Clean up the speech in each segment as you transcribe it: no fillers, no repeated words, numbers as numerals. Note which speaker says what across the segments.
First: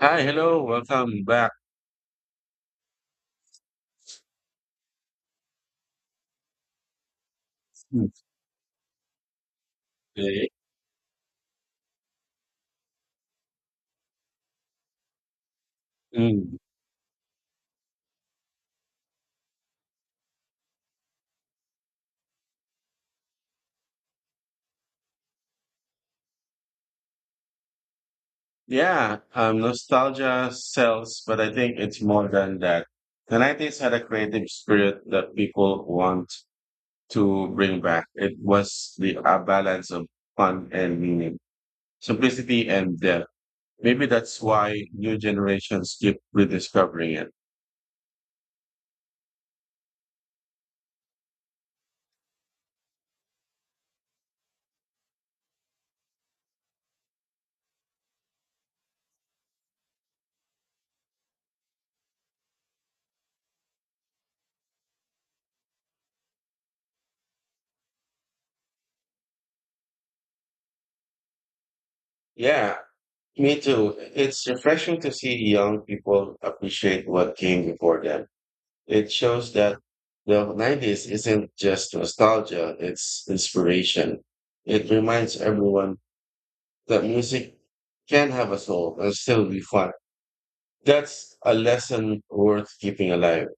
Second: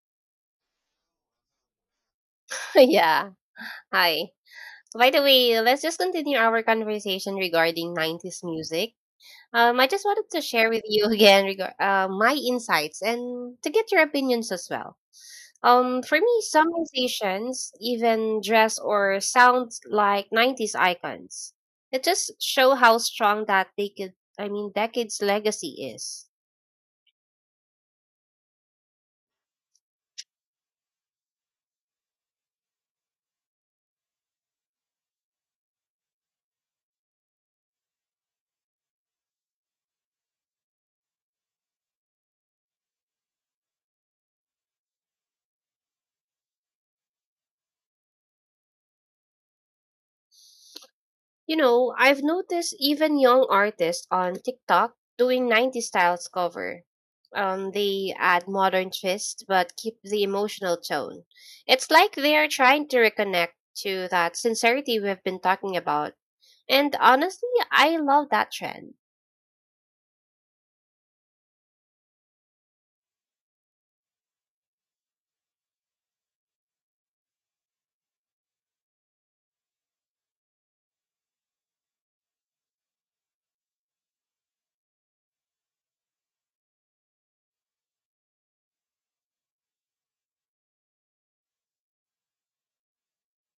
Speaker 1: Hi, hello, welcome back
Speaker 2: yeah. Hi. By the way, let's just continue our conversation regarding
Speaker 1: to
Speaker 2: 90s music. I just wanted to
Speaker 1: today.
Speaker 2: share with you again my insights and to get your opinions as well. For me,
Speaker 1: Mm.
Speaker 2: some musicians even dress or sound like 90s icons. It just show how strong that they could, I mean, decades legacy is.
Speaker 1: Yeah, nostalgia sells, but I think it's more than that. The 90s had a creative spirit that people want to bring back. It was the a balance of fun and meaning, simplicity and depth. Maybe that's why new generations keep rediscovering it.
Speaker 2: You know, I've noticed even young artists on TikTok doing 90s styles cover. They add modern twists but keep the emotional tone. It's like they are trying to reconnect to that sincerity we've been talking about. And honestly, I love that trend.
Speaker 1: Yeah, me too. It's refreshing to see young people appreciate what came before them. It shows that the 90s isn't just nostalgia, it's inspiration. It reminds everyone that music can have a soul and still be fun. That's a lesson worth keeping alive.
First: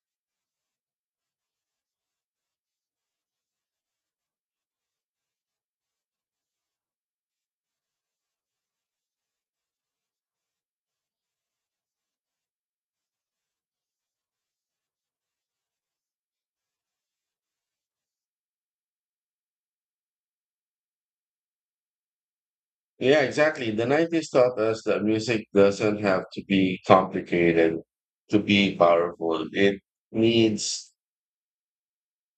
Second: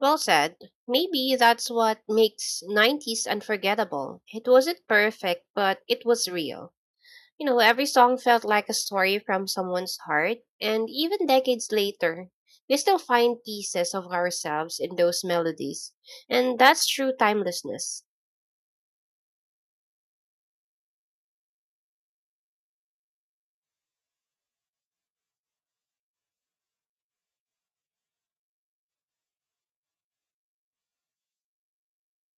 Speaker 2: Well said. Maybe that's what makes 90s unforgettable. It wasn't perfect, but it was real. You know, every song felt like a story from someone's heart, and even decades later, we still find pieces of ourselves in those melodies. And that's true timelessness.
Speaker 1: Yeah, exactly. The 90s taught us that music doesn't have to be complicated to be powerful. It needs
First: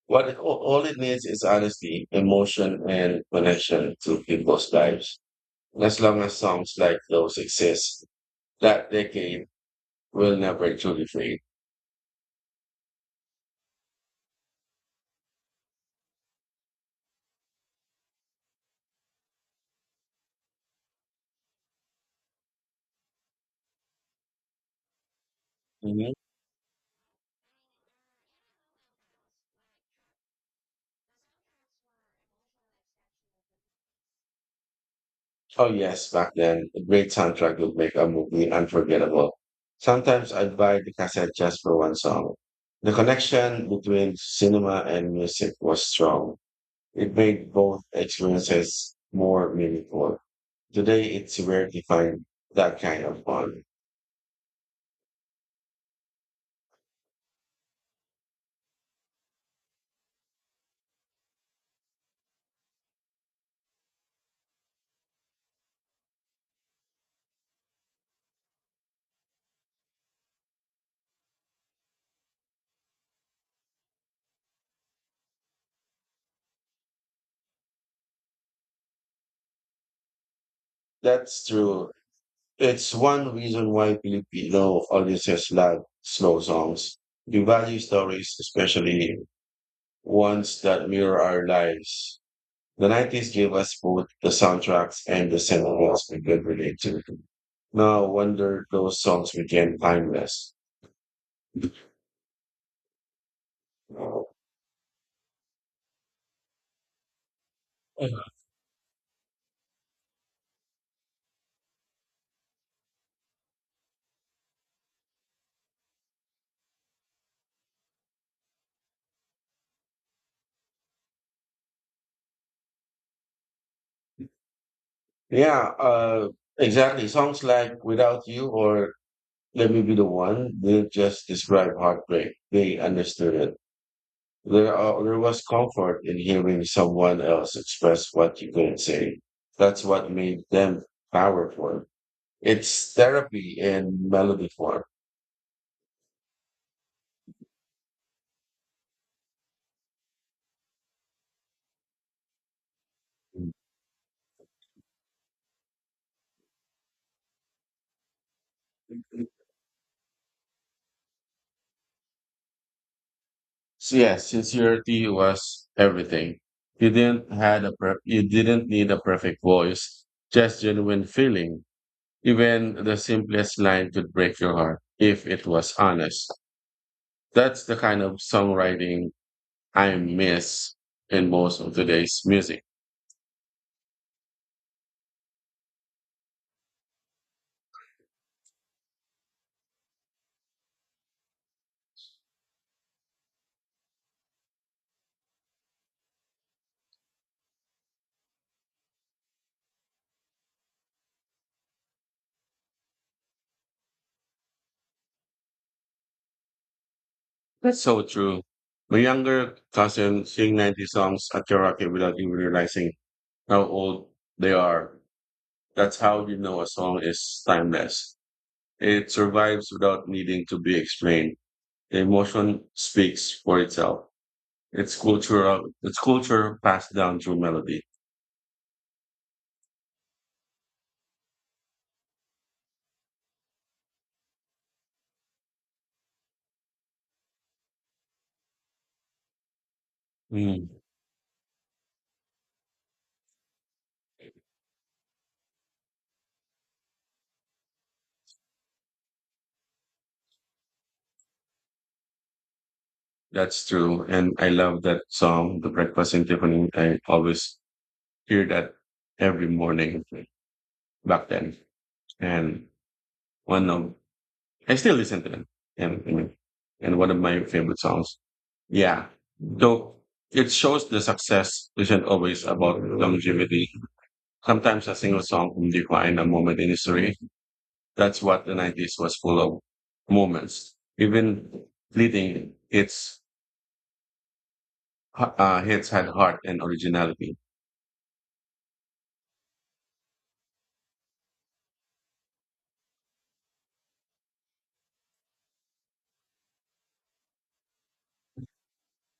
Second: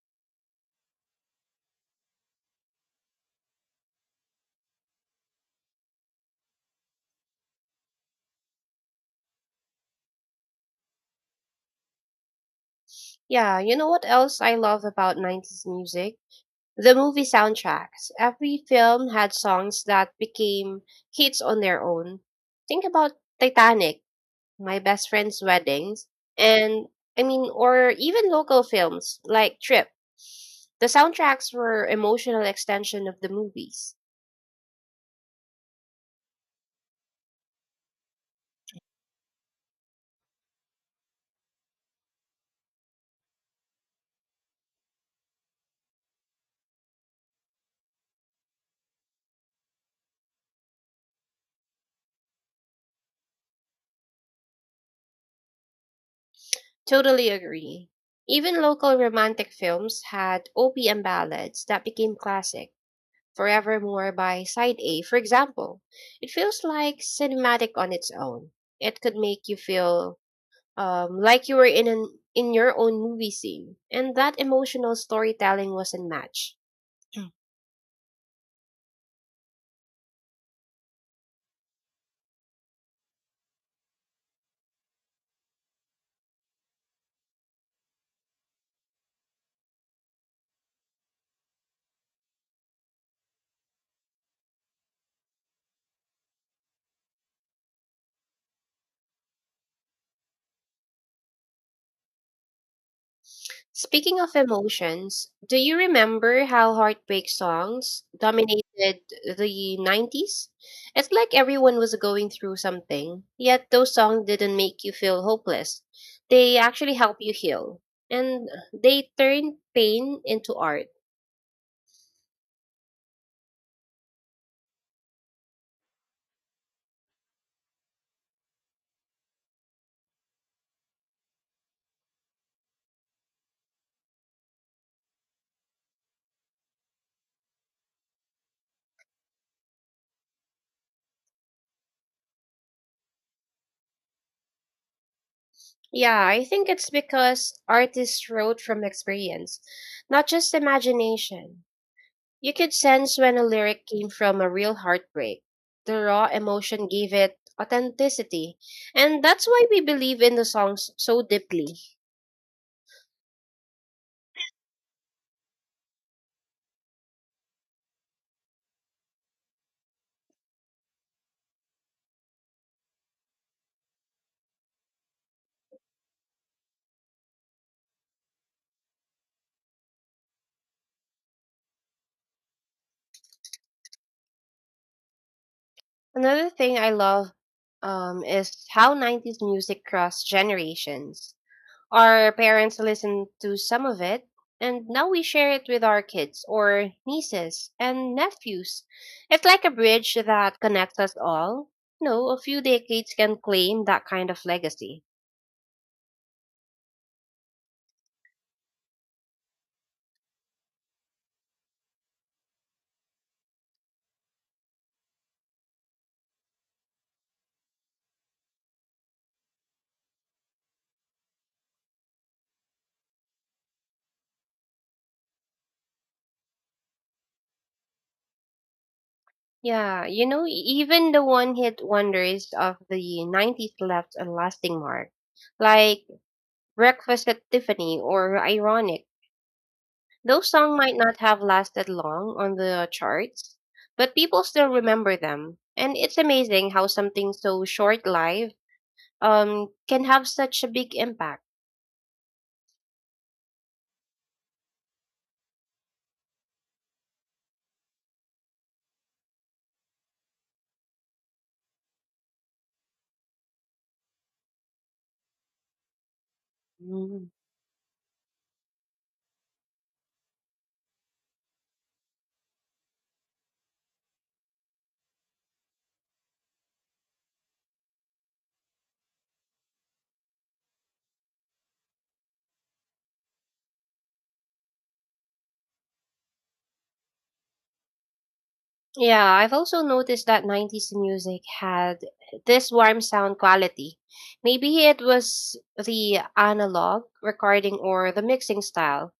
Speaker 1: what it, all it needs is honesty, emotion, and connection to people's lives. As long as songs like those exist, that decade will never truly fade.
Speaker 2: Yeah, you know what else I love about 90s music? The movie soundtracks. Every film had songs that became hits on their own. Think about Titanic, my best friend's weddings,
Speaker 1: Mhm.
Speaker 2: and I mean, or even local films like Trip. The soundtracks were emotional extension of the movies.
Speaker 1: Oh yes, back then, a great soundtrack would make a movie unforgettable. Sometimes I'd buy the cassette just for one song. The connection between cinema and music was strong. It made both experiences more meaningful. Today, it's rare to find that kind of fun.
Speaker 2: Totally agree. Even local romantic films had OPM ballads that became classic. Forevermore by Side A, for example. It feels like cinematic on its own. It could make you feel like you were in an in your own movie scene, and that emotional storytelling was unmatched. Yeah.
Speaker 1: That's true. It's one reason why Filipino audiences love slow songs. We value stories, especially ones that mirror our lives. The 90s gave us both the soundtracks and the cinemas we could relate to. No wonder those songs became timeless.
Speaker 2: Speaking of emotions, do you remember how heartbreak songs dominated the 90s? It's like everyone was going through something, yet those songs didn't make you feel hopeless. They actually help you heal, and they turn pain into art.
Speaker 1: Yeah, exactly. Songs like Without You or Let Me Be the One, they just describe heartbreak. They understood it. There was comfort in hearing someone else express what you couldn't say. That's what made them powerful. It's therapy in melody form.
Speaker 2: Yeah, I think it's because artists wrote from experience, not just imagination. You could sense when a lyric came from a real heartbreak. The raw emotion gave it authenticity, and that's why we believe in the songs so deeply.
Speaker 1: So yeah, sincerity was everything. You didn't need a perfect voice, just genuine feeling. Even the simplest line could break your heart if it was honest. That's the kind of songwriting I miss in most of today's music.
Speaker 2: Another thing I love is how 90s music crossed generations. Our parents listened to some of it, and now we share it with our kids or nieces and nephews. It's like a bridge that connects us all. No, a few decades can claim that kind of legacy.
Speaker 1: That's so true. My younger cousin sing 90 songs at karaoke without even realizing how old they are. That's how you know a song is timeless. It survives without needing to be explained. The emotion speaks for itself. It's cultural. It's culture passed down through melody.
Speaker 2: Yeah, you know, even the one hit wonders of the 90s left a lasting mark, like Breakfast at Tiffany or Ironic. Those songs
Speaker 1: Hmm.
Speaker 2: might not have lasted long on the charts, but people still remember them. And it's amazing how something so short lived can have such a big impact.
Speaker 1: That's true. And I love that song, The Breakfast in Tiffany. I always hear that every morning back then. And one of, I still listen to them. And, and and one of
Speaker 2: Mm.
Speaker 1: my favorite songs. Yeah. Though it shows the success isn't always about longevity. Sometimes a single song can define a moment in history. That's what the 90s was full of moments. Even leading its hits had heart and originality.
Speaker 2: Yeah, I've also noticed that 90s music had this warm sound quality. Maybe it was the analog recording or the mixing style.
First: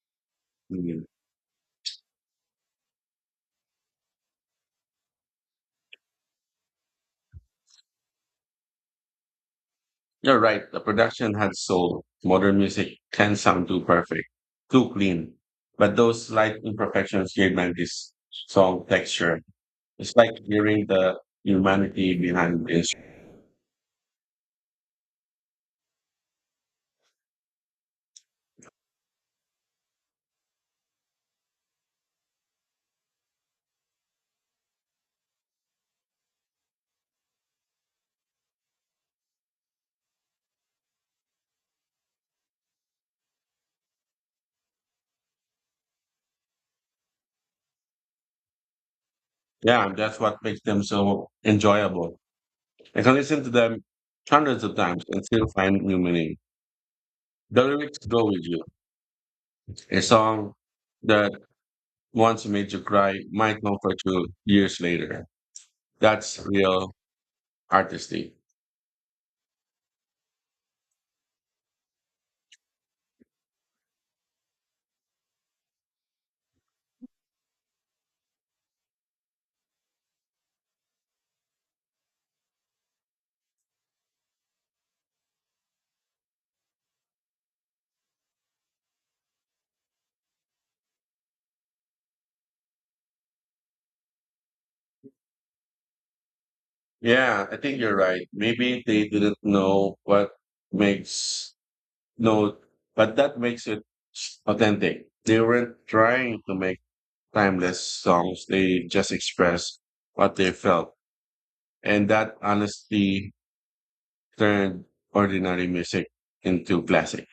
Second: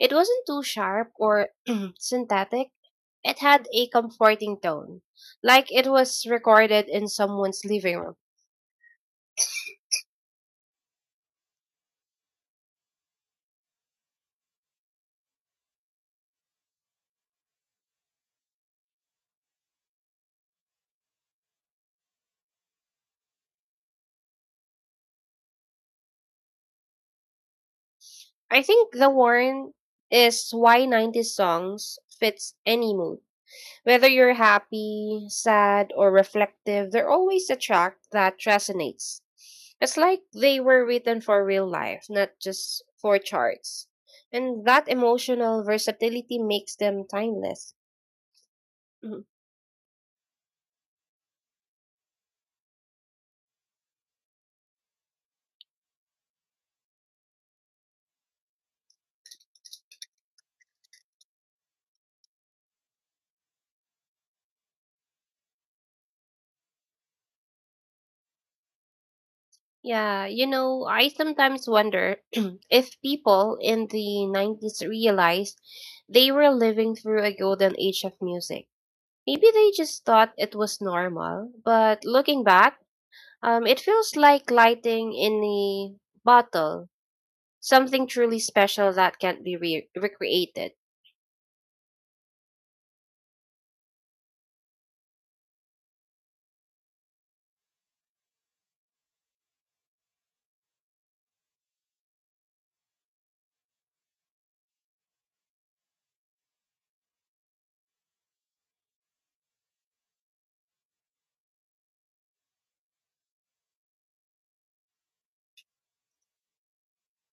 Speaker 2: It wasn't too sharp or synthetic. It had a comforting tone, like it was recorded in someone's living room.
Speaker 1: You're right. The production had soul. Modern music can sound too perfect, too clean. But those slight imperfections gave man this song texture. It's like hearing the humanity behind the instrument.
Speaker 2: I think The Warren is why 90s songs fits any mood. Whether you're happy, sad, or reflective, they're always a track that resonates. It's like they were written for real life, not just for charts. And that emotional versatility makes them timeless.
Speaker 1: Yeah, that's what makes them so enjoyable. I can listen to them hundreds of times and still find new meaning. The lyrics go with you. A song that once made you cry might comfort you years later. That's real artistry.
Speaker 2: Yeah, you know, I sometimes wonder if people in the 90s realized they were living through a golden age of music. Maybe they just thought it was normal, but looking back, it feels like lighting in a bottle, something truly special that can't be recreated.
Speaker 1: Yeah, I think you're right. Maybe they didn't know what makes no, but that makes it authentic. They weren't trying to make timeless songs. They just expressed what they felt, and that honesty turned ordinary music into classic.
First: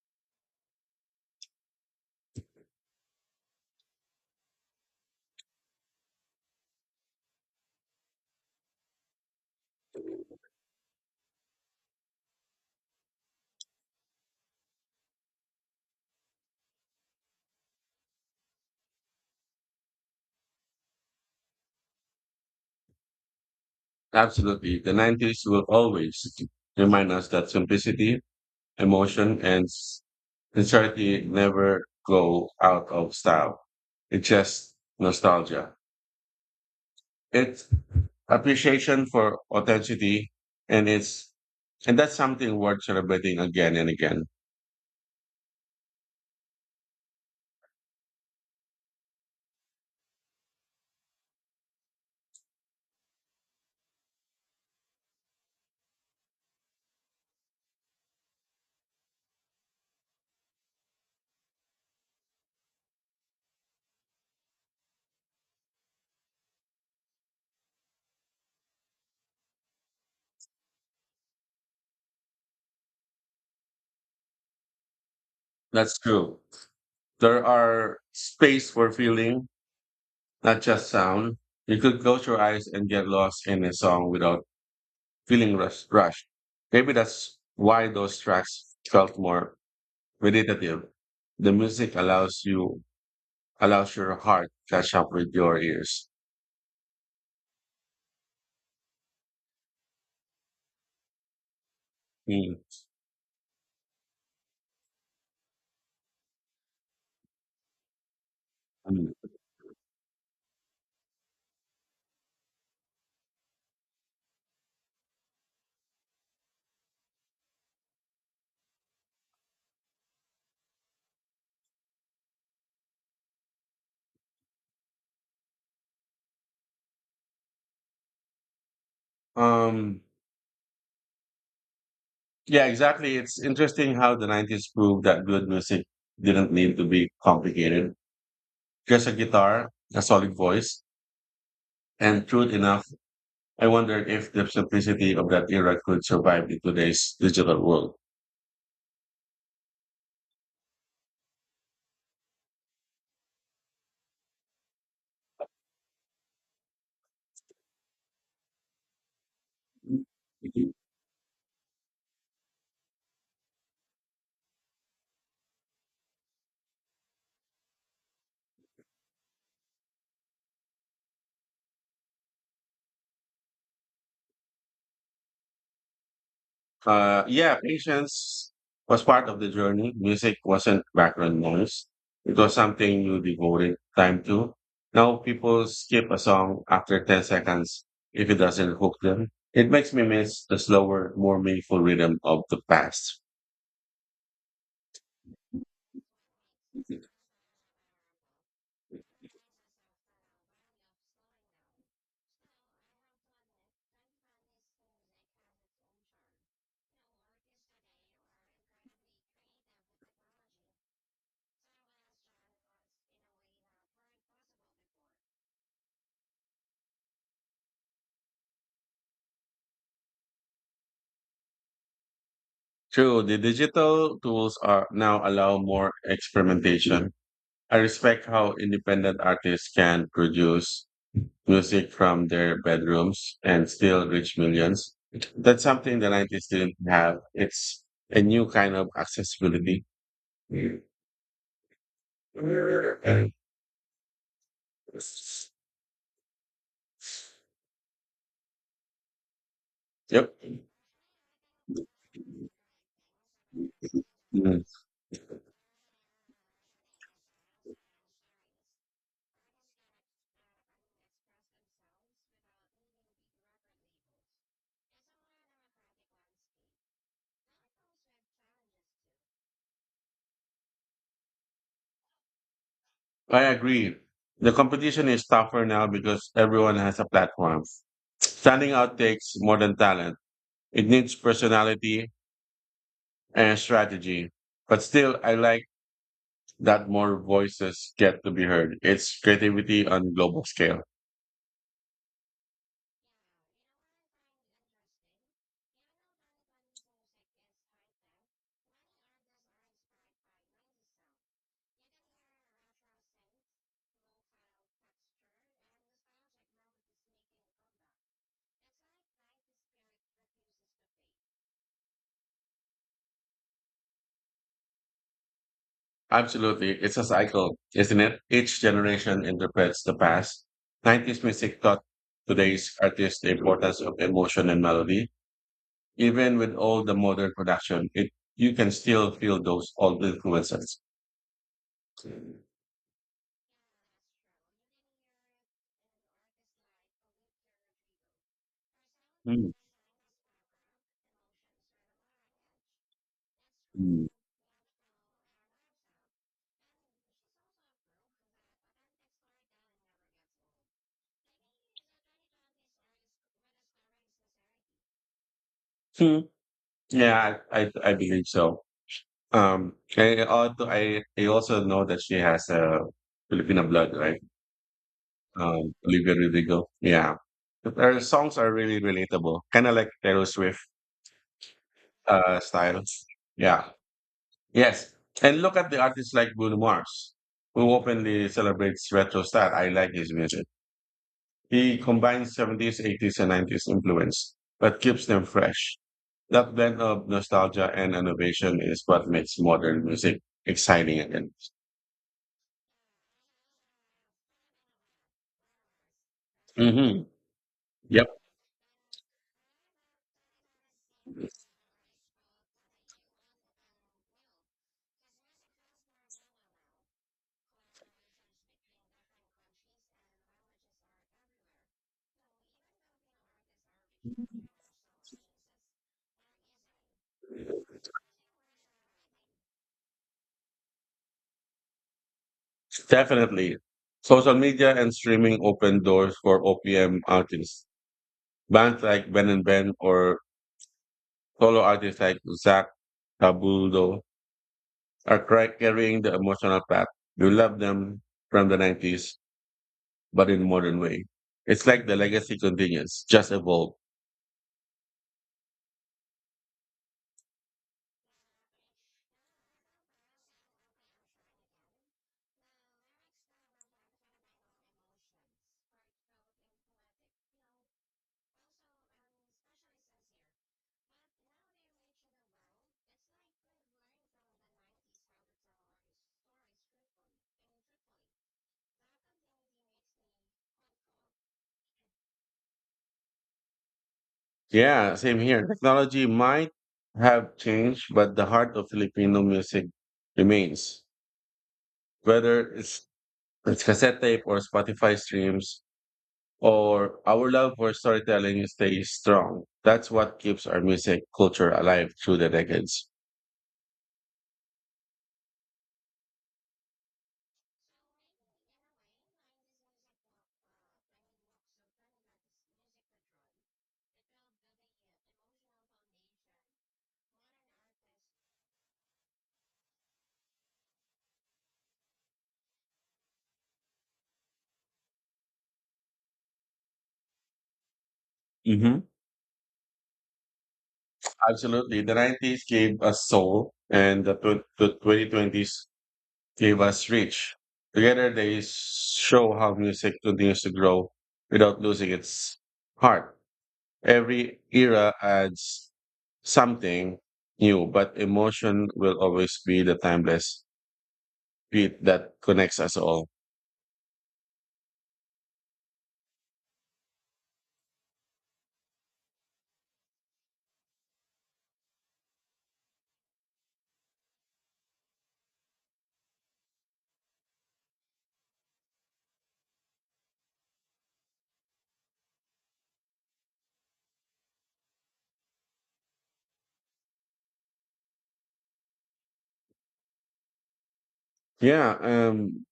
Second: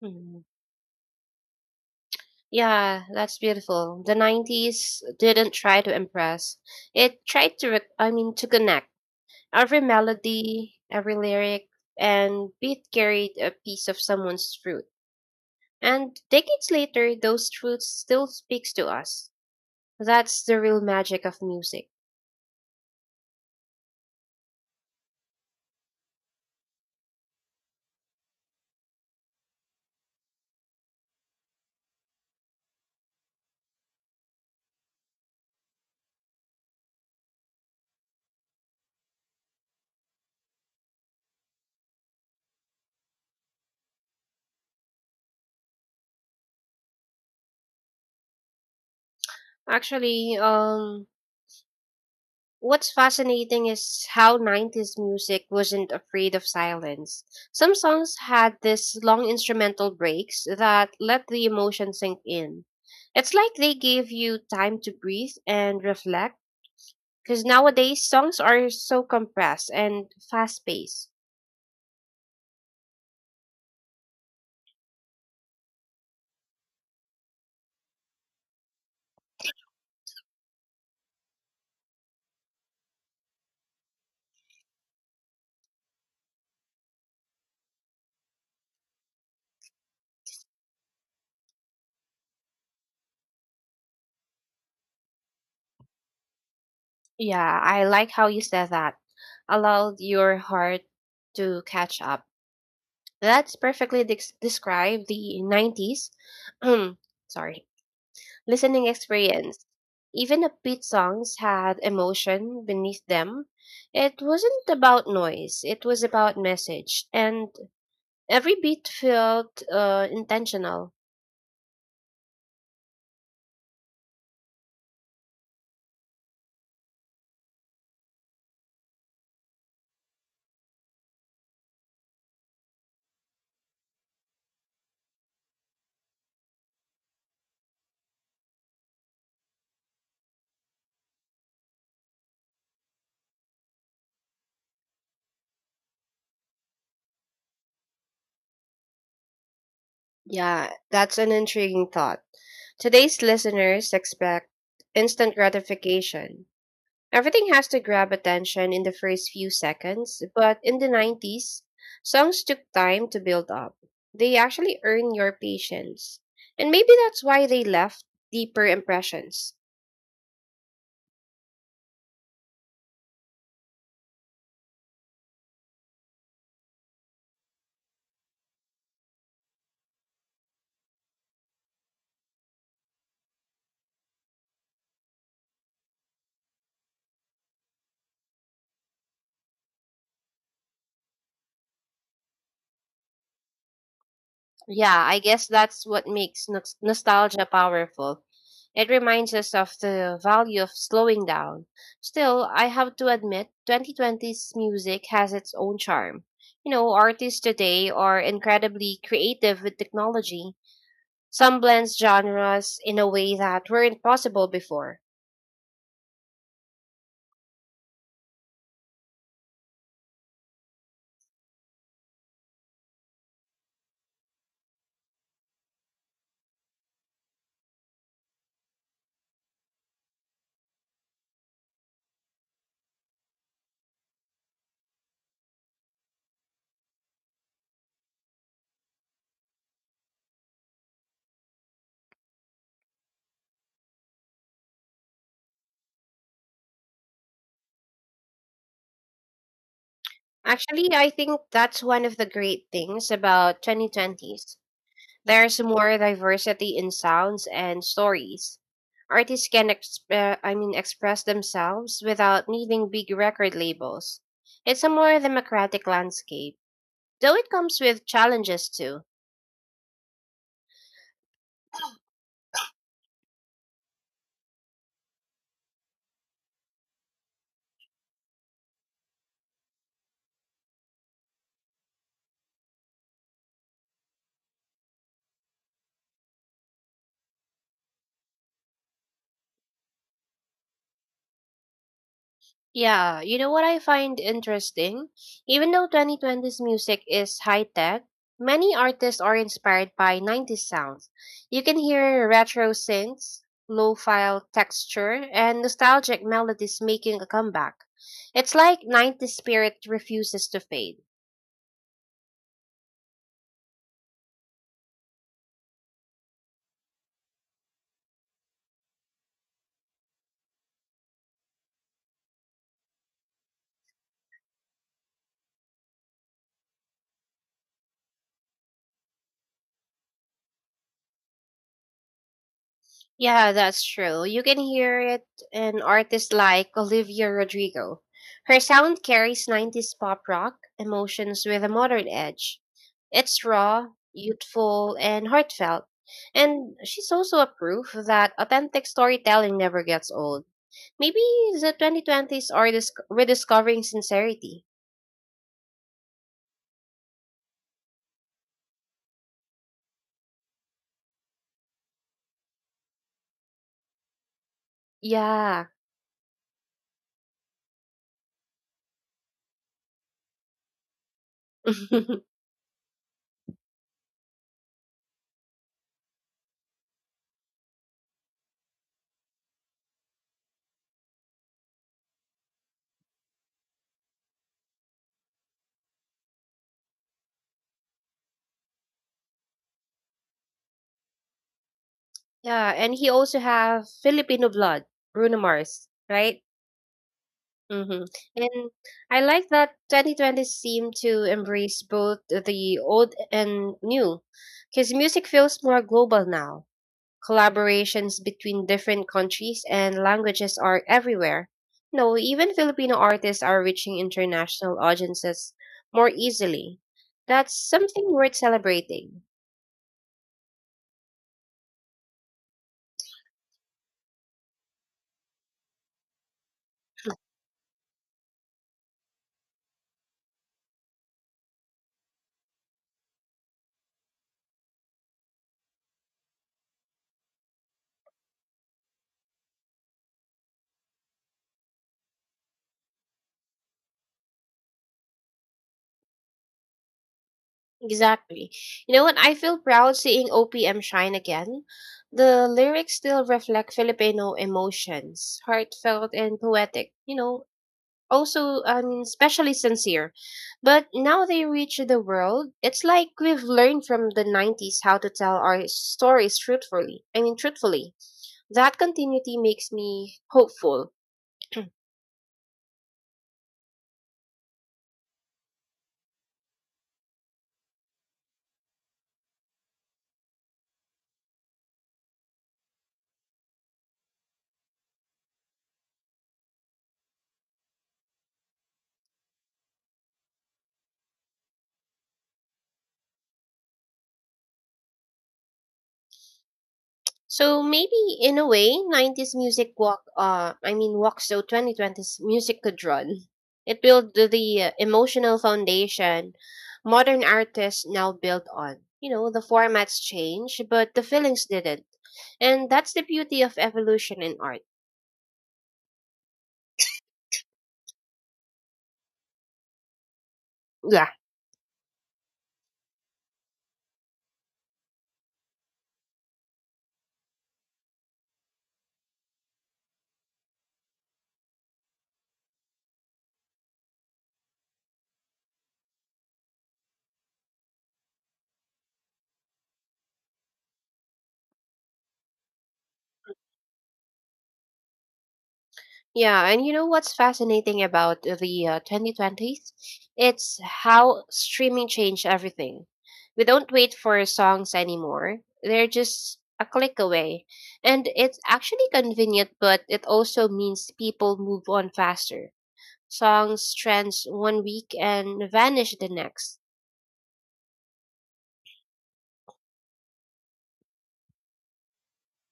Speaker 2: Mhm. Yeah, that's beautiful. The 90s didn't try to impress. It tried to, I mean, to connect. Every melody, every lyric, and beat carried a piece of someone's truth. And decades later, those truths still speaks to us. That's the real magic of music.
Speaker 1: Absolutely, the '90s will always remind us that simplicity, emotion, and sincerity never go out of style. It's just nostalgia, it's appreciation for authenticity, and it's and that's something worth celebrating again and again.
Speaker 2: Actually, what's fascinating is how 90s music wasn't afraid of silence. Some songs had these long instrumental breaks that let the emotion sink in. It's like they gave you time to breathe and reflect. Because nowadays songs are so compressed and fast paced.
Speaker 1: That's true, there are space for feeling, not just sound. You could close your eyes and get lost in a song without feeling rushed. Maybe that's why those tracks felt more meditative. The music allows your heart to catch up with your ears.
Speaker 2: Yeah, I like how you said that. Allow your heart to catch up.
Speaker 1: Mm,
Speaker 2: That's perfectly dex describe the 90s. Sorry. Listening
Speaker 1: mm.
Speaker 2: experience. Even upbeat songs had emotion beneath them. It wasn't about noise, it was about message. And every beat felt intentional.
Speaker 1: um Yeah, exactly. It's interesting how the 90s proved that good music didn't need to be complicated. Just a guitar, a solid voice, and truth enough, I wondered if the simplicity of that era could survive in today's digital world.
Speaker 2: Yeah, that's an intriguing thought. Today's listeners expect instant gratification. Everything has to grab attention in the first few seconds, but in the 90s, songs took time to build up. They actually earn your patience. And maybe that's why they left deeper impressions.
Speaker 1: Yeah, patience was part of the journey. Music wasn't background noise. It was something you devoted time to. Now people skip a song after 10 seconds if it doesn't hook them. It makes me miss the slower, more meaningful rhythm of the past.
Speaker 2: Yeah, I guess that's what makes nostalgia powerful. It reminds us of the value of slowing down. Still, I have to admit, 2020's music has its own charm. You know, artists today are incredibly creative with technology. Some blends genres in a way that weren't possible before.
Speaker 1: True, the digital tools are now allow more experimentation. I respect how independent artists can produce music from their bedrooms and still reach millions. That's something the 90s didn't have. It's a new kind of accessibility. Yep.
Speaker 2: Actually, I think that's one of the great things about 2020s.
Speaker 1: Mm.
Speaker 2: There's more diversity in sounds and stories. Artists can I mean express themselves without needing big record labels. It's a more democratic landscape, though it comes with challenges too.
Speaker 1: I agree. The competition is tougher now because everyone has a platform. Standing out takes more than talent. It needs personality and strategy. But still, I like that more voices get to be heard. It's creativity on global scale.
Speaker 2: Yeah, you know what I find interesting? Even though 2020's music is high tech, many artists are inspired by 90s sounds. You can hear retro synths, low file texture, and nostalgic melodies making a comeback. It's like 90s spirit refuses to fade.
Speaker 1: Absolutely. It's a cycle, isn't it? Each generation interprets the past. 90s music taught today's artists the importance of emotion and melody. Even with all the modern production, it you can still feel those old influences.
Speaker 2: Yeah, that's true. You can hear it in artists like Olivia Rodrigo. Her sound carries
Speaker 1: Mm.
Speaker 2: 90s pop rock emotions with a modern edge. It's raw,
Speaker 1: Mm.
Speaker 2: youthful, and heartfelt. And she's also a proof that authentic storytelling never gets old. Maybe the 2020s are rediscovering sincerity.
Speaker 1: Hmm. Yeah, I believe so. I also know that she has a Filipino blood, right?
Speaker 2: Yeah.
Speaker 1: Olivia Rodrigo. Yeah. Her songs are really relatable, kind of like Taylor Swift. uh, style. Yeah. Yes. And look at the artists like Bruno Mars, who openly celebrates retro style. I like his music. He combines 70s, 80s, and 90s influence, but keeps them fresh. That blend of nostalgia and innovation is what makes modern music exciting again.
Speaker 2: Yeah, and he also have Filipino blood, Bruno Mars, right?
Speaker 1: Hmm.
Speaker 2: Mm-hmm.
Speaker 1: Yep,
Speaker 2: And I like that 2020 seemed to embrace both the old and new, because music feels more global now. Collaborations between different countries and languages are everywhere. No, even Filipino artists are reaching international audiences more easily. That's something worth celebrating.
Speaker 1: definitely. Social media and streaming open doors for OPM artists. Bands like Ben and Ben or solo artists like Zach Tabuldo are carrying the emotional path. You love them from the 90s, but in modern way. It's like the legacy continues, just evolved.
Speaker 2: Exactly. You know what? I feel proud seeing OPM shine again. The lyrics still reflect Filipino emotions, heartfelt and poetic. You know, also I mean, especially sincere. But now they reach the world. It's like we've learned from the '90s how to tell our stories truthfully. I mean, truthfully. That continuity makes me hopeful.
Speaker 1: Yeah, same here. Technology might have changed, but the heart of Filipino music remains. Whether it's cassette tape or Spotify streams, or our love for storytelling stays strong. That's what keeps our music culture alive through the decades.
Speaker 2: So maybe in a way, 90s music walk I mean walks, so 2020s music could run. It built the emotional foundation modern artists now built on. You know, the formats change, but the feelings didn't. And that's the beauty of evolution in art.
Speaker 1: Mhm.
Speaker 2: Yeah.
Speaker 1: Absolutely. The 90s gave us soul, and the 2020s gave us reach. Together, they show how music continues to grow without losing its heart. Every era adds something new, but emotion will always be the timeless beat that connects us all.
Speaker 2: Yeah, and you know what's fascinating about the 2020s? It's how streaming changed everything. We don't wait for songs anymore. They're just a click away. And it's actually convenient, but it also means people move on faster. Songs trends one week and vanish the next.
Speaker 1: Yeah.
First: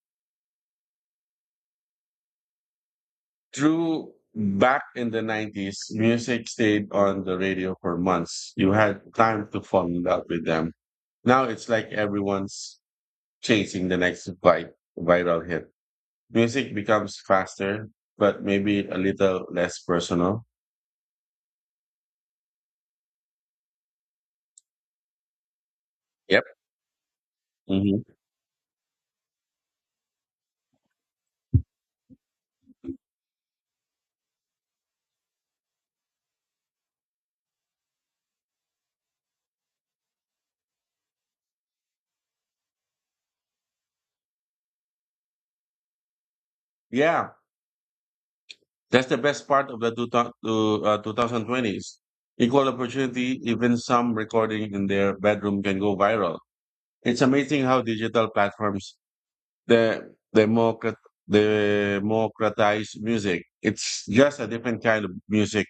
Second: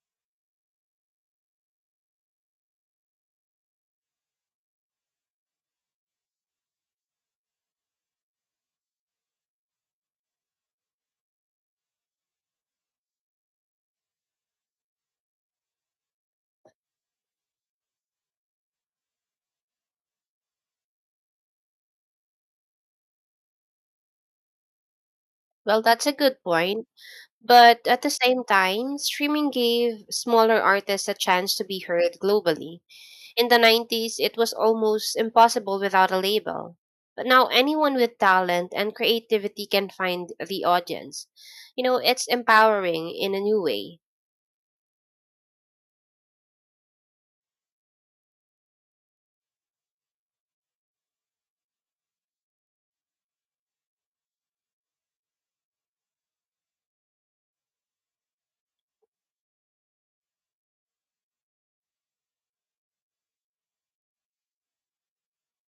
Speaker 1: True, back in the 90s, music stayed on the radio for months. You had time to fall in love with them. Now it's like everyone's chasing the next viral hit. Music becomes faster, but maybe a little less personal.
Speaker 2: Well, that's a good
Speaker 1: Yep.
Speaker 2: point. But at
Speaker 1: Hmm.
Speaker 2: the same time, streaming gave smaller artists a chance to be heard globally. In the 90s, it was almost impossible without a label. But now anyone with talent and creativity can find the audience. You know, it's empowering in a new way.
Speaker 1: Yeah, that's the best part of the 2020s. Equal opportunity, even some recording in their bedroom can go viral. It's amazing how digital platforms the democrat democratized music. It's just a different kind of music,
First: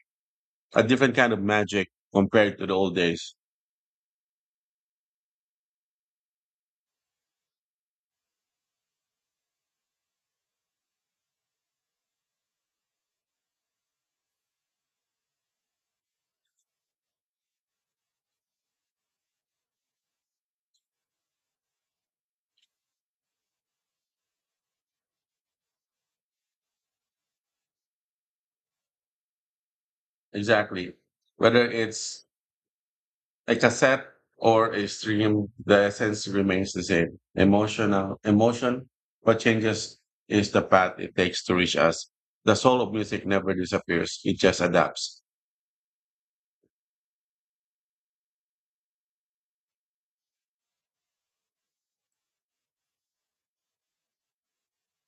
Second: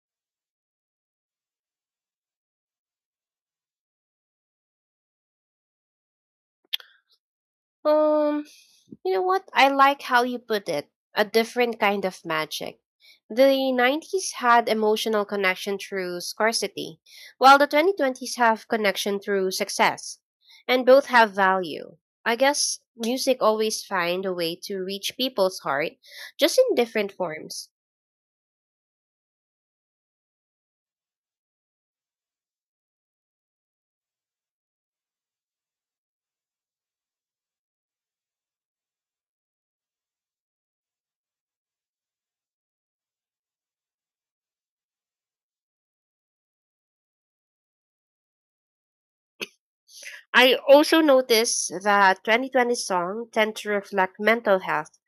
Speaker 1: a different kind of magic compared to the old days.
Speaker 2: Um, You know what? I like how you put it, a different kind of magic. The 90s had emotional connection through scarcity, while the 2020s have connection through success. And both have value. I guess music always find a way to reach people's heart, just in different forms.
Speaker 1: Exactly. Whether it's a cassette or a stream, the essence remains the same. Emotion, what changes is the path it takes to reach us. The soul of music never disappears, it just adapts.
Speaker 2: I also notice that 2020 songs tend to reflect mental health,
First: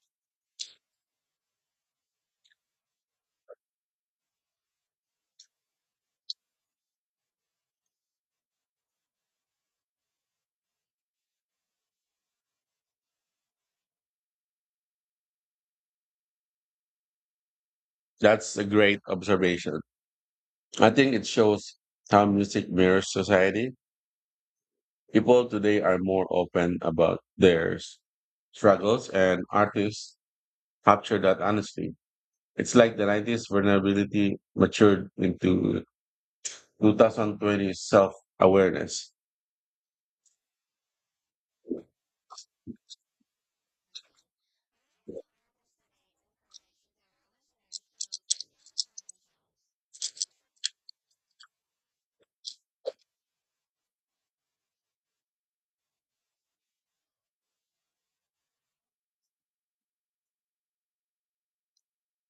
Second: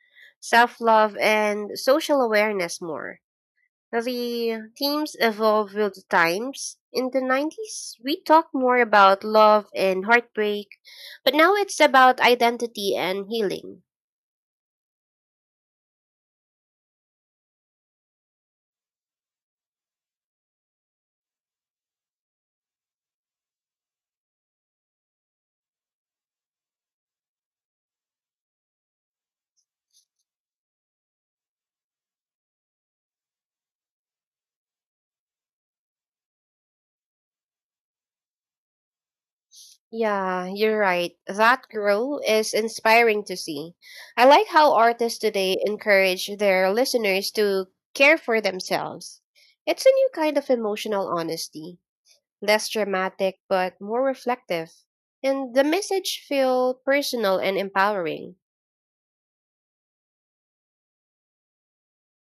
Speaker 2: self-love, and social awareness more. The themes evolved with the times. In the 90s, we talked more about love and heartbreak, but now it's about identity and healing.
Speaker 1: That's a great observation. I think it shows how music mirrors society. People today are more open about their struggles, and artists capture that honesty. It's like the 90s vulnerability matured into 2020 self awareness.
Speaker 2: Yeah, you're right. That growth is inspiring to see. I like how artists today encourage their listeners to care for themselves. It's a new kind of emotional honesty, less dramatic but more reflective. And the message feel personal and empowering.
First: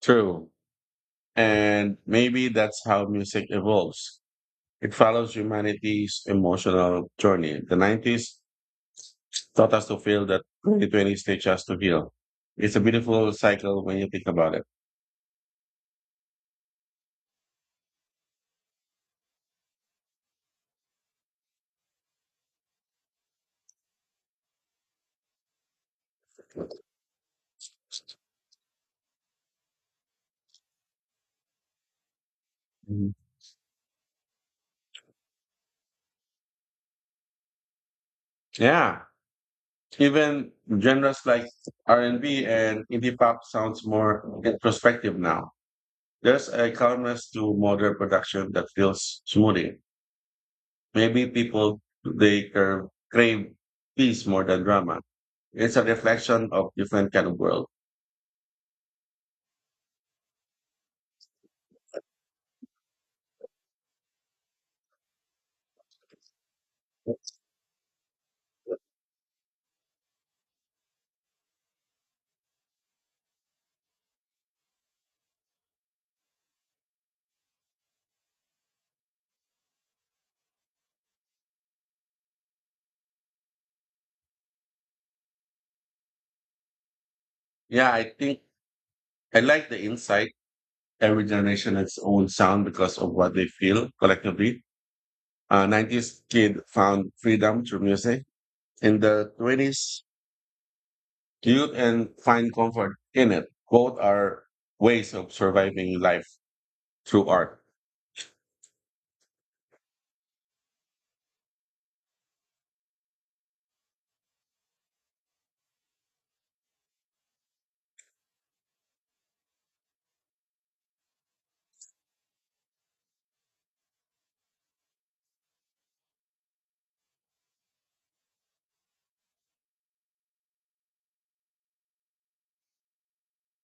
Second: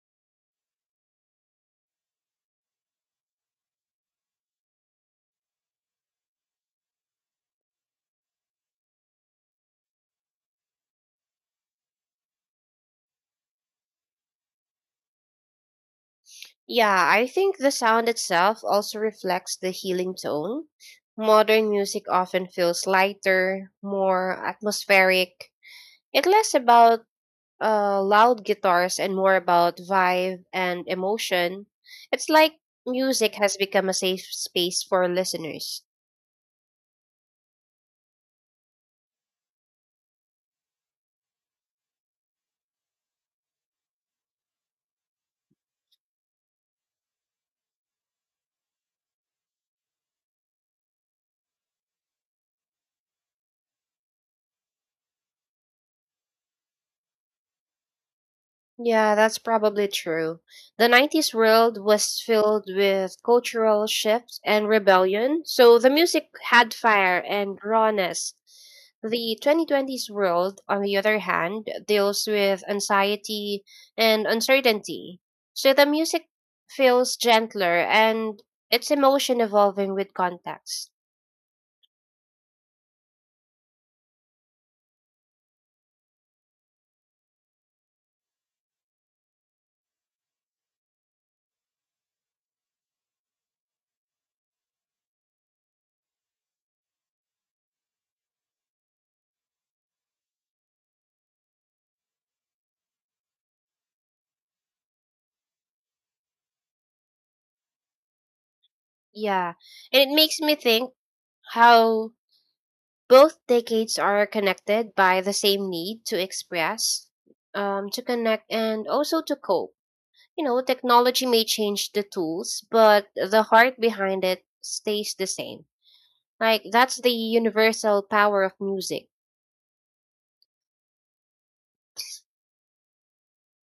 Speaker 1: True. And maybe that's how music evolves. It follows humanity's emotional journey. The 90s taught us to feel that 2020s teach us to heal. It's a beautiful cycle when you think about it.
Speaker 2: Yeah, I think the sound itself also reflects the healing tone. Modern music often feels lighter, more atmospheric. It's less about loud guitars and more about vibe and emotion. It's like
Speaker 1: Mhm.
Speaker 2: music has become a safe space for listeners.
Speaker 1: Yeah. Even genres like R&B and B and indie pop sounds more introspective now. There's a calmness to modern production that feels smoothing. Maybe people they crave peace more than drama. It's a reflection of different kind of world.
Speaker 2: Yeah, that's probably true. The 90s world was filled with cultural shifts and rebellion, so the music had fire and rawness. The 2020s world, on the other hand, deals with anxiety and uncertainty, so the music feels gentler and its emotion evolving with context.
Speaker 1: Yeah, I think I like the insight. Every generation has its own sound because of what they feel collectively. 90s kid found freedom through music. In the 20s, you and find comfort in it. Both are ways of surviving life through art.
Speaker 2: Yeah, and it makes me think how both decades are connected by the same need to express, to connect, and also to cope. You know, technology may change the tools, but the heart behind it stays the same. Like, that's the universal power of music.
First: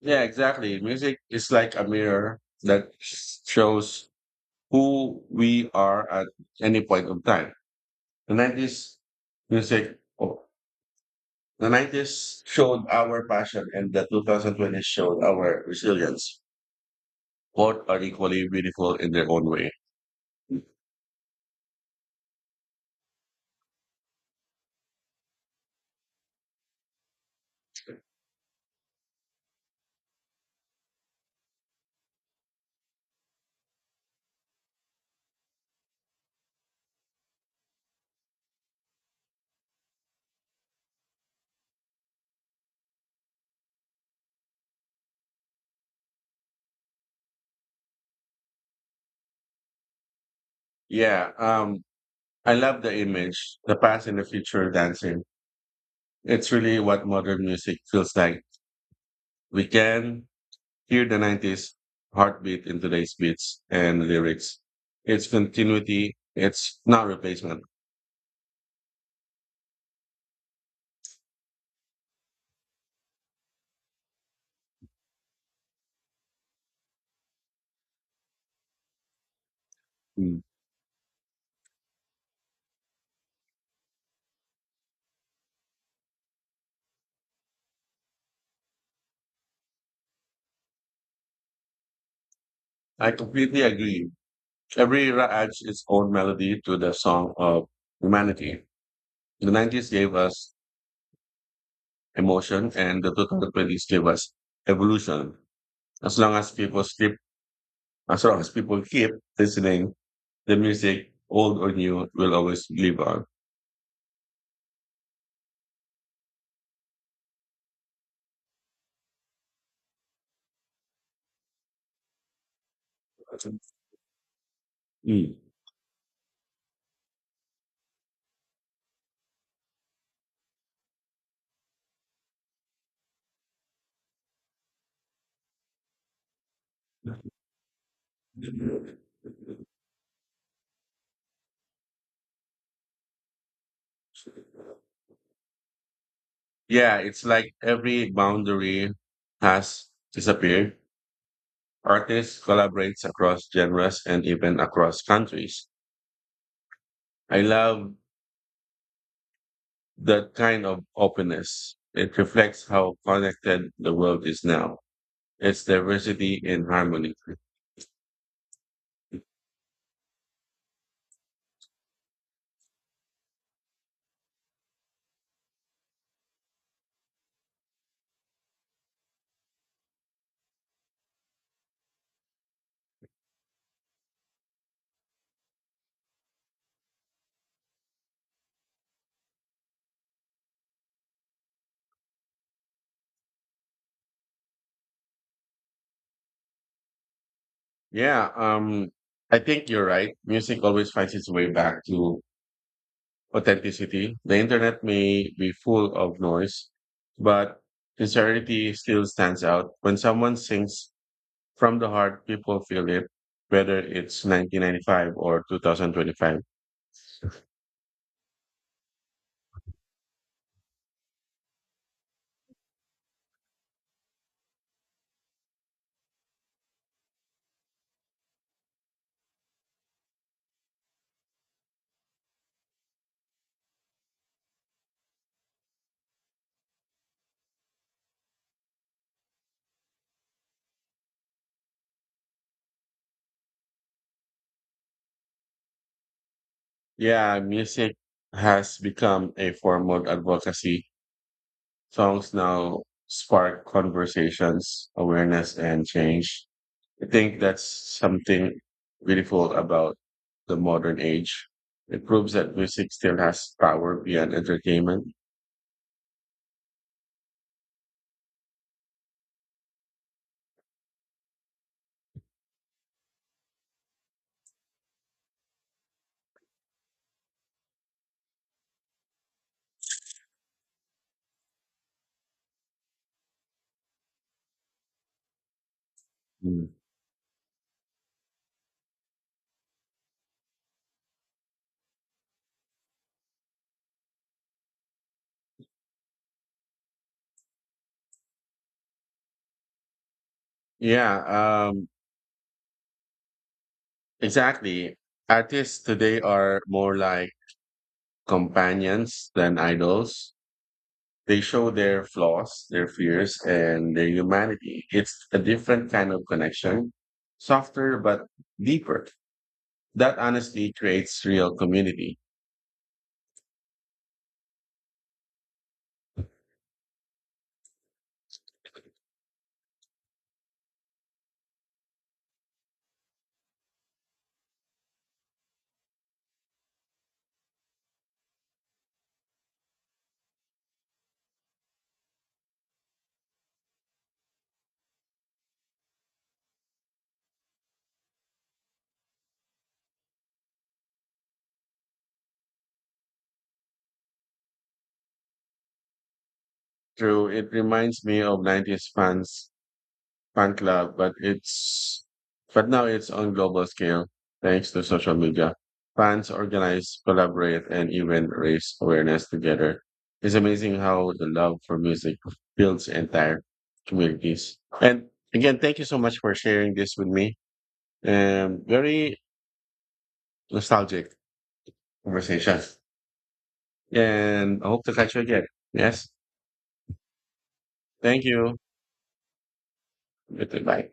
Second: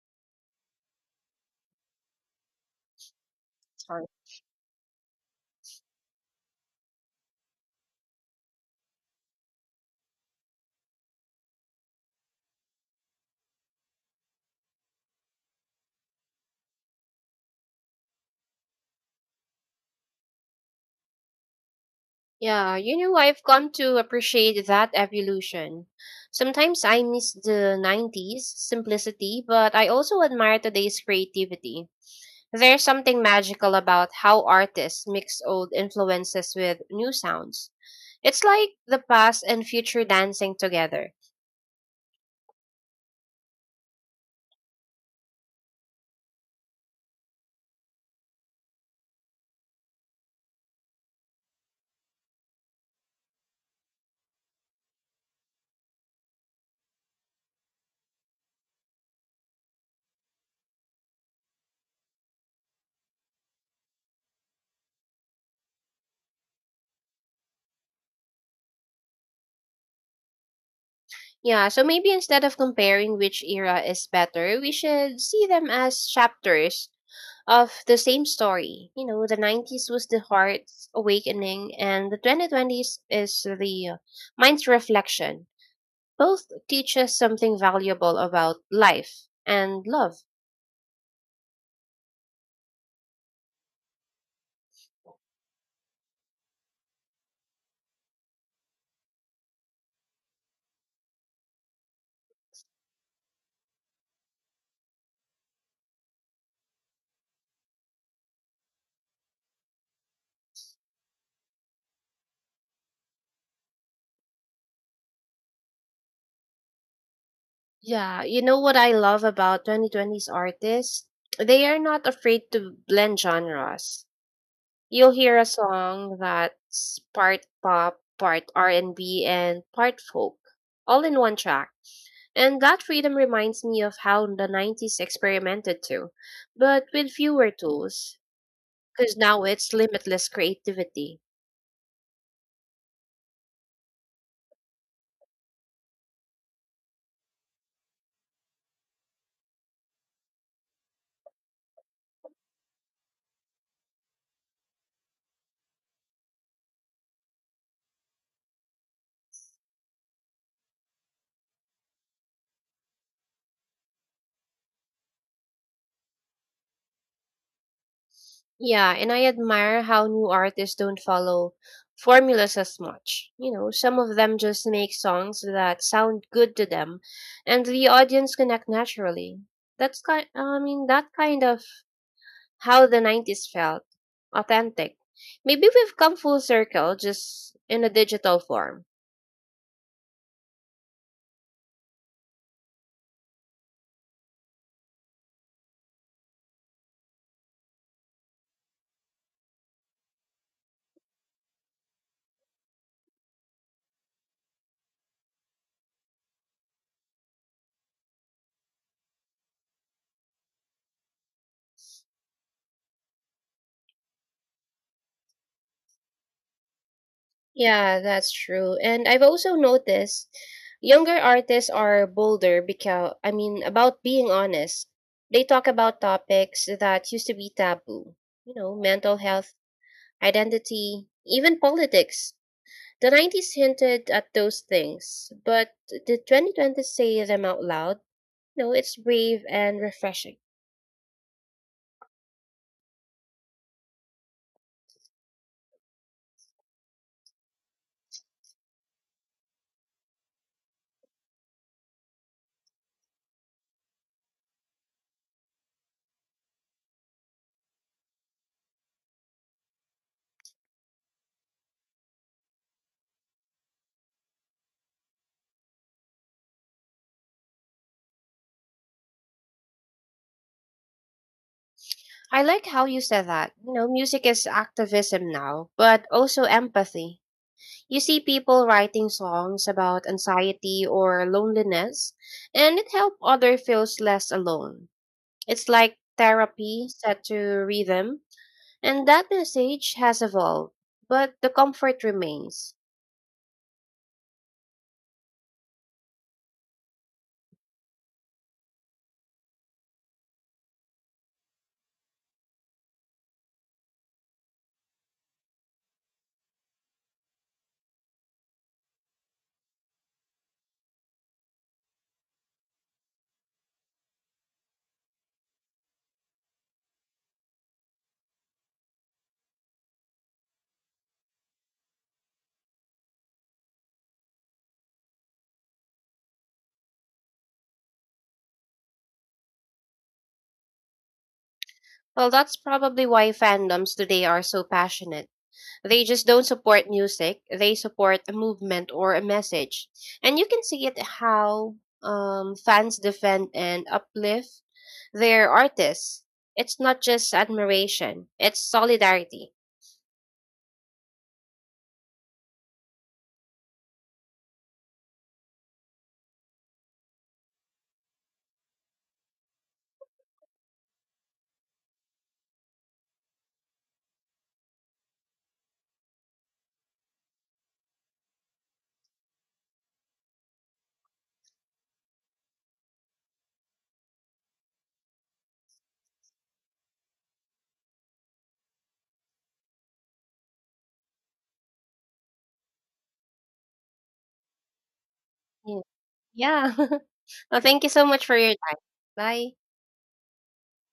Speaker 1: Yeah, exactly. Music is like a mirror that
Speaker 2: Sorry.
Speaker 1: shows who we are at any point of time. The 90s music. Oh, the 90s showed our passion and the 2020s showed our resilience. Both are equally beautiful in their own way.
Speaker 2: Yeah, you know, I've come to appreciate that evolution. Sometimes I miss the 90s simplicity, but I also admire today's creativity. There's something magical about how artists mix old influences with new sounds. It's like the past and future dancing together.
Speaker 1: Yeah, I love the image, the past and the future dancing. It's really what modern music feels like. We can hear the 90s heartbeat in today's beats and lyrics. It's continuity, it's not replacement.
Speaker 2: Yeah, so maybe instead of comparing which era is better, we should see them as chapters of the same story. You know, the 90s was the
Speaker 1: Mm.
Speaker 2: heart's awakening, and the 2020s is the mind's reflection. Both teach us something valuable about life and love.
Speaker 1: I completely agree. Every era adds its own melody to the song of humanity. the 90s gave us emotion and the 2020s gave us evolution. As long as people keep as long as people keep listening, the music, old or new, will always live on.
Speaker 2: Yeah, you know what I love about 2020's artists? They are not afraid to blend genres. You'll
Speaker 1: Mm.
Speaker 2: hear a song that's part pop, part R&B, and B, and part folk, all in one track. And that freedom reminds me of how the 90s experimented too, but with fewer tools, because now it's limitless creativity.
Speaker 1: Yeah, it's like every boundary has disappeared. Artists collaborates across genres and even across countries. I love that kind of openness. It reflects how connected the world is now. It's diversity in harmony.
Speaker 2: Yeah, and I admire how new artists don't follow formulas as much. You know, some of them just make songs that sound good to them, and the audience connect naturally. That's kind. I mean, that kind of how the '90s felt, authentic. Maybe we've come full circle, just in a digital form.
Speaker 1: Yeah, I think you're right. Music always finds its way back to authenticity. The internet may be full of noise, but sincerity still stands out. When someone sings from the heart, people feel it, whether it's 1995 or 2025.
Speaker 2: Yeah, that's true. And I've also noticed younger artists are bolder because I mean about being honest. They talk about topics that used to be taboo. You know, mental health, identity, even politics. The 90s hinted at those things, but the 2020s say them out loud? No, it's brave and refreshing.
Speaker 1: Yeah, music has become a form of advocacy. Songs now spark conversations, awareness, and change. I think that's something beautiful about the modern age. It proves that music still has power beyond entertainment.
Speaker 2: I like how you said that. You know, music is activism now, but also empathy. You see people writing songs about anxiety or loneliness, and it helps others feels less alone. It's like
Speaker 1: Mm.
Speaker 2: therapy set to rhythm, and that message has evolved, but the comfort remains.
Speaker 1: Yeah, um, exactly. Artists today are more like companions than idols. They show their flaws, their fears, and their humanity. It's a different kind of connection, softer but deeper. That honesty creates real community.
Speaker 2: Well, that's probably why fandoms today are so passionate. They just don't support music, they support a movement or a message. And you can see it how fans defend and uplift they're artists. It's not just admiration, it's solidarity.
Speaker 1: True, it reminds me of 90s fan club, but it's but now it's on global scale thanks to social media. Fans organize, collaborate, and even raise awareness together. It's amazing how the love for music builds entire communities. And again, thank you so much for sharing this with me. Very nostalgic conversation. And I hope to catch you again. Yes.
Speaker 2: Yeah. Well, thank you so
Speaker 1: Thank
Speaker 2: much for your
Speaker 1: you.
Speaker 2: time. Bye.
Speaker 1: Goodbye.